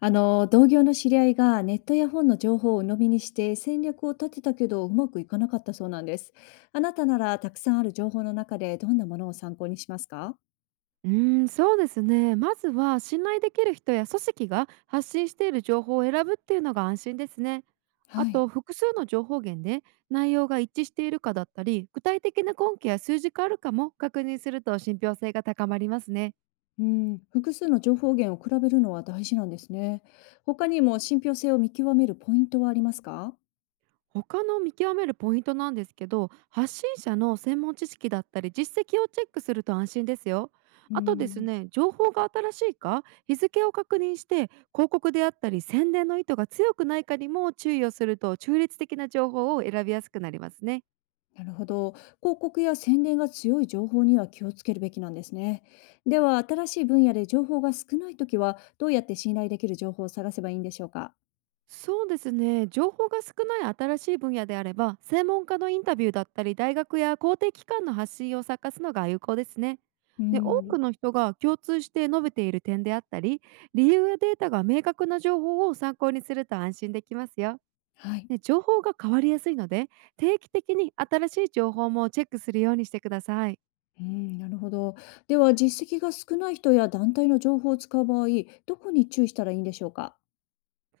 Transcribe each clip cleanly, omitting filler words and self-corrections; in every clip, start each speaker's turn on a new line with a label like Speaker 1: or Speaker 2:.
Speaker 1: 同業の知り合いがネットや本の情報を鵜呑みにして戦略を立てたけどうまくいかなかったそうなんです。あなたならたくさんある情報の中でどんなものを参考にしますか？
Speaker 2: うーん、そうですね。まずは信頼できる人や組織が発信している情報を選ぶっていうのが安心ですね。あ
Speaker 1: はい。
Speaker 2: と複数の情報源で内容が一致しているかだったり、具体的な根拠や数字があるかも確認すると信憑性が高まりますね。
Speaker 1: うん、複数の情報源を比べるのは大事なんですね。他にも信憑性を見極めるポイントはありますか？
Speaker 2: 他の見極めるポイントなんですけど、発信者の専門知識だったり実績をチェックすると安心ですよ。
Speaker 1: う
Speaker 2: あとです
Speaker 1: ん、
Speaker 2: ね、情報が新しいか日付を確認して、広告であったり宣伝の意図が強くないかにも注意をすると中立的な情報を選びやすくなりますね。
Speaker 1: なるほど。広告や宣伝が強い情報には気をつけるべきなんですね。では、新しい分野で情報が少ないときは、どうやって信頼できる情報を探せばいいんでしょうか？
Speaker 2: そうですね、情報が少ない新しい分野であれば専門家のインタビューだったり、大学や公的機関の発信を探すのが有効ですね。
Speaker 1: う
Speaker 2: で、多
Speaker 1: ん。
Speaker 2: くの人が共通して述べている点であったり、理由やデータが明確な情報を参考にすると安心できますよ。
Speaker 1: はい。
Speaker 2: で、情報が変わりやすいので、定期的に新しい情報もチェックするようにしてください。
Speaker 1: うん、なるほど。では、実績が少ない人や団体の情報を使う場合、どこに注意したらいいんでしょうか。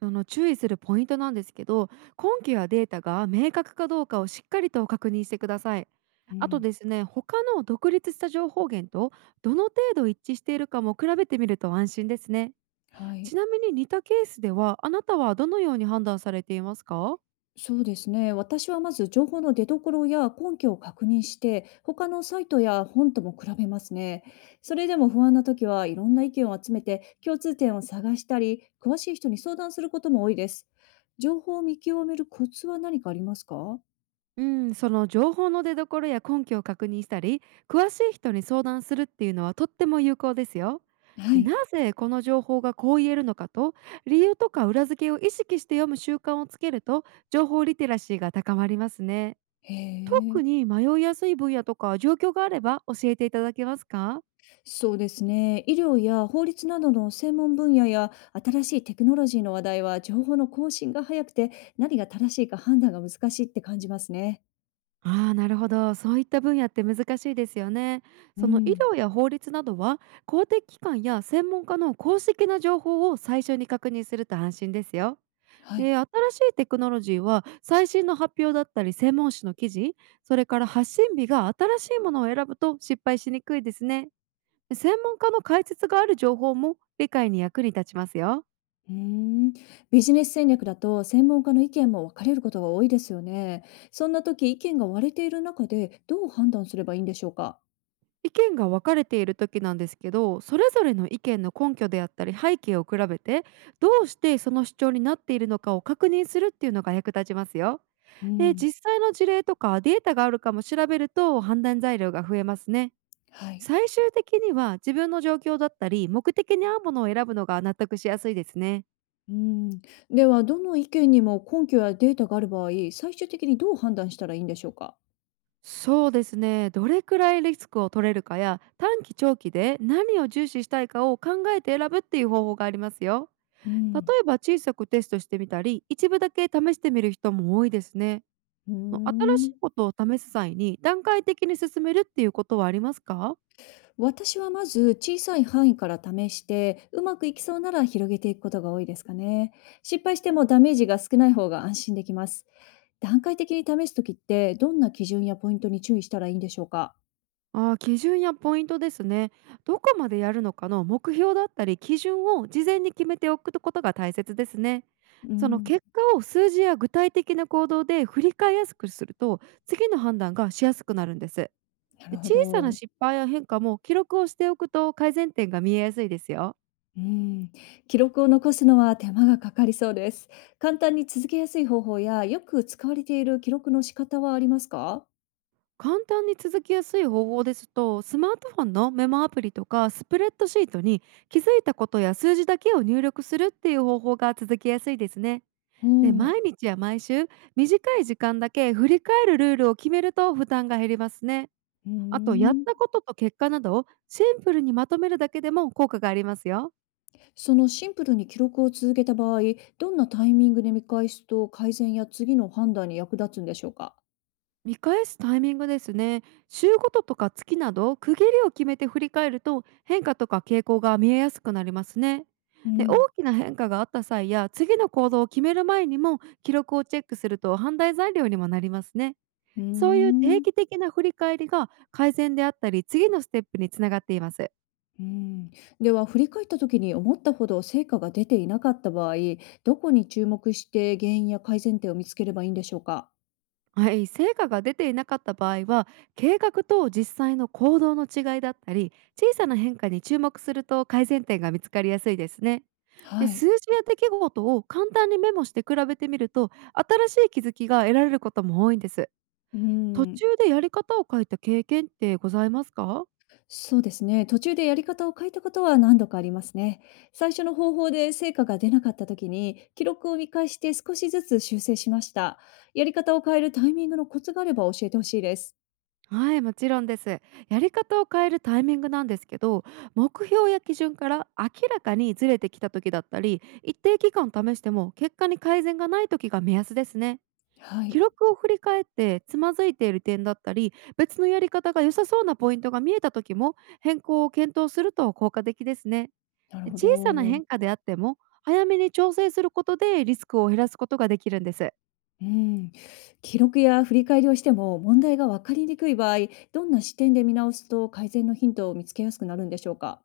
Speaker 2: その注意するポイントなんですけど、根拠やデータが明確かどうかをしっかりと確認してください。
Speaker 1: う
Speaker 2: あと
Speaker 1: ん、
Speaker 2: ですね、他の独立した情報源とどの程度一致しているかも比べてみると安心ですね。
Speaker 1: はい。
Speaker 2: ちなみに似たケースでは、あなたはどのように判断されていますか？
Speaker 1: そうですね。私はまず情報の出所や根拠を確認して、他のサイトや本とも比べますね。それでも不安な時はいろんな意見を集めて、共通点を探したり、詳しい人に相談することも多いです。情報を見極めるコツは何かありますか？
Speaker 2: うん、その情報の出所や根拠を確認したり、詳しい人に相談するっていうのはとっても有効ですよ。
Speaker 1: はい。
Speaker 2: なぜこの情報がこう言えるのかと、理由とか裏付けを意識して読む習慣をつけると情報リテラシーが高まりますね。
Speaker 1: へえ。
Speaker 2: 特に迷いやすい分野とか状況があれば教えていただけますか？
Speaker 1: そうですね。医療や法律などの専門分野や新しいテクノロジーの話題は情報の更新が早くて、何が正しいか判断が難しいって感じますね。
Speaker 2: ああ、なるほど。そういった分野って難しいですよね。
Speaker 1: う
Speaker 2: その医
Speaker 1: ん。
Speaker 2: 療や法律などは、公的機関や専門家の公式な情報を最初に確認すると安心ですよ。
Speaker 1: はい。
Speaker 2: で、新しいテクノロジーは最新の発表だったり専門誌の記事、それから発信日が新しいものを選ぶと失敗しにくいですね。専門家の解説がある情報も理解に役に立ちますよ。
Speaker 1: うーん。ビジネス戦略だと専門家の意見も分かれることが多いですよね。そんな時、意見が割れている中でどう判断すればいいんでしょうか？
Speaker 2: 意見が分かれている時なんですけど、それぞれの意見の根拠であったり背景を比べて、どうしてその主張になっているのかを確認するっていうのが役立ちますよ。
Speaker 1: う
Speaker 2: で、
Speaker 1: ん。
Speaker 2: 実際の事例とかデータがあるかも調べると判断材料が増えますね。
Speaker 1: はい。
Speaker 2: 最終的には自分の状況だったり目的に合うものを選ぶのが納得しやすいですね。
Speaker 1: うん。では、どの意見にも根拠やデータがある場合、最終的にどう判断したらいいんでしょうか？
Speaker 2: そうですね、どれくらいリスクを取れるかや、短期長期で何を重視したいかを考えて選ぶっていう方法がありますよ。
Speaker 1: う
Speaker 2: 例
Speaker 1: ん。
Speaker 2: えば小さくテストしてみたり、一部だけ試してみる人も多いですね。
Speaker 1: うー
Speaker 2: 新しい
Speaker 1: ん。
Speaker 2: ことを試す際に段階的に進めるっていうことはありますか？
Speaker 1: 私はまず小さい範囲から試して、うまくいきそうなら広げていくことが多いですかね。失敗してもダメージが少ない方が安心できます。段階的に試すときって、どんな基準やポイントに注意したらいいんでしょうか？
Speaker 2: ああ、基準やポイントですね。どこまでやるのかの目標だったり基準を事前に決めておくことが大切ですね。
Speaker 1: う
Speaker 2: その
Speaker 1: ん、
Speaker 2: 結果を数字や具体的な行動で振り返りやすくすると、次の判断がしやすくなるんです。
Speaker 1: なる
Speaker 2: で、
Speaker 1: ほ
Speaker 2: 小さな
Speaker 1: ど。
Speaker 2: 失敗や変化も記録をしておくと改善点が見えやすいですよ。
Speaker 1: うん、記録を残すのは手間がかかりそうです。簡単に続けやすい方法や、よく使われている記録の仕方はありますか？
Speaker 2: 簡単に続きやすい方法ですと、スマートフォンのメモアプリとかスプレッドシートに気づいたことや数字だけを入力するっていう方法が続きやすいですね。
Speaker 1: おお、
Speaker 2: で、
Speaker 1: ー
Speaker 2: 毎日や毎週、短い時間だけ振り返るルールを決めると負担が減りますね。
Speaker 1: うー
Speaker 2: あと、やっ
Speaker 1: ん。
Speaker 2: たことと結果などをシンプルにまとめるだけでも効果がありますよ。
Speaker 1: そのシンプルに記録を続けた場合、どんなタイミングで見返すと改善や次の判断に役立つんでしょうか？
Speaker 2: 見返すタイミングですね。週ごととか月など区切りを決めて振り返ると、変化とか傾向が見えやすくなりますね。
Speaker 1: う
Speaker 2: で、大
Speaker 1: ん、
Speaker 2: きな変化があった際や次の行動を決める前にも記録をチェックすると判断材料にもなりますね。
Speaker 1: うー
Speaker 2: そういう定
Speaker 1: ん。
Speaker 2: 期的な振り返りが改善であったり次のステップにつながっています。
Speaker 1: うん、では振り返った時に思ったほど成果が出ていなかった場合、どこに注目して原因や改善点を見つければいいんでしょうか？
Speaker 2: はい、成果が出ていなかった場合は、計画と実際の行動の違いだったり小さな変化に注目すると改善点が見つかりやすいですね。で、
Speaker 1: はい。
Speaker 2: 数字や出来事を簡単にメモして比べてみると新しい気づきが得られることも多いんです。
Speaker 1: う
Speaker 2: 途
Speaker 1: ん、
Speaker 2: 中でやり方を変えた経験ってございますか？
Speaker 1: そうですね。途中でやり方を変えたことは何度かありますね。最初の方法で成果が出なかった時に、記録を見返して少しずつ修正しました。やり方を変えるタイミングのコツがあれば教えてほしいです。
Speaker 2: はい、もちろんです。やり方を変えるタイミングなんですけど、目標や基準から明らかにずれてきた時だったり、一定期間試しても結果に改善がない時が目安ですね。
Speaker 1: は
Speaker 2: 記
Speaker 1: い。
Speaker 2: 録を振り返ってつまずいている点だったり、別のやり方が良さそうなポイントが見えた時も変更を検討すると効果的ですね。
Speaker 1: なるほ
Speaker 2: 小さな
Speaker 1: ど。
Speaker 2: 変化であっても、早めに調整することでリスクを減らすことができるんです。
Speaker 1: うん。記録や振り返りをしても問題が分かりにくい場合、どんな視点で見直すと改善のヒントを見つけやすくなるんでしょうか。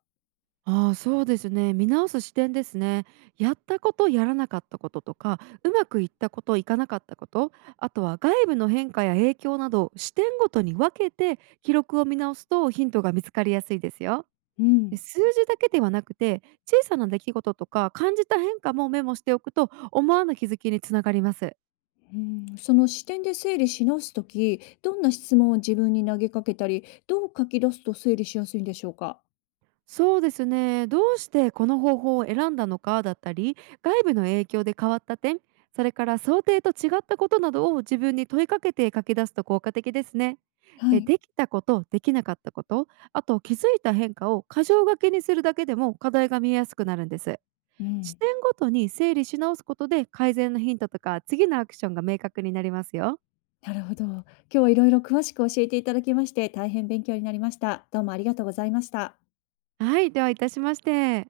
Speaker 2: ああ、そうですね。見直す視点ですね。やったこと、やらなかったこととか、うまくいったこと、いかなかったこと、あとは外部の変化や影響など、視点ごとに分けて記録を見直すとヒントが見つかりやすいですよ。
Speaker 1: う
Speaker 2: で、
Speaker 1: ん。
Speaker 2: 数字だけではなくて、小さな出来事とか感じた変化もメモしておくと、思わぬ気づきにつながります。
Speaker 1: うん、その視点で整理し直すとき、どんな質問を自分に投げかけたり、どう書き出すと整理しやすいんでしょうか。
Speaker 2: そうですね、どうしてこの方法を選んだのかだったり、外部の影響で変わった点、それから想定と違ったことなどを自分に問いかけて書き出すと効果的ですね。
Speaker 1: は
Speaker 2: で、
Speaker 1: い。
Speaker 2: できたこと、できなかったこと、あと気づいた変化を箇条書きにするだけでも課題が見えやすくなるんです。
Speaker 1: うん。
Speaker 2: 視点ごとに整理し直すことで改善のヒントとか次のアクションが明確になりますよ。
Speaker 1: なるほど。今日はいろいろ詳しく教えていただきまして、大変勉強になりました。どうもありがとうございました。
Speaker 2: はい、ではいたしまして。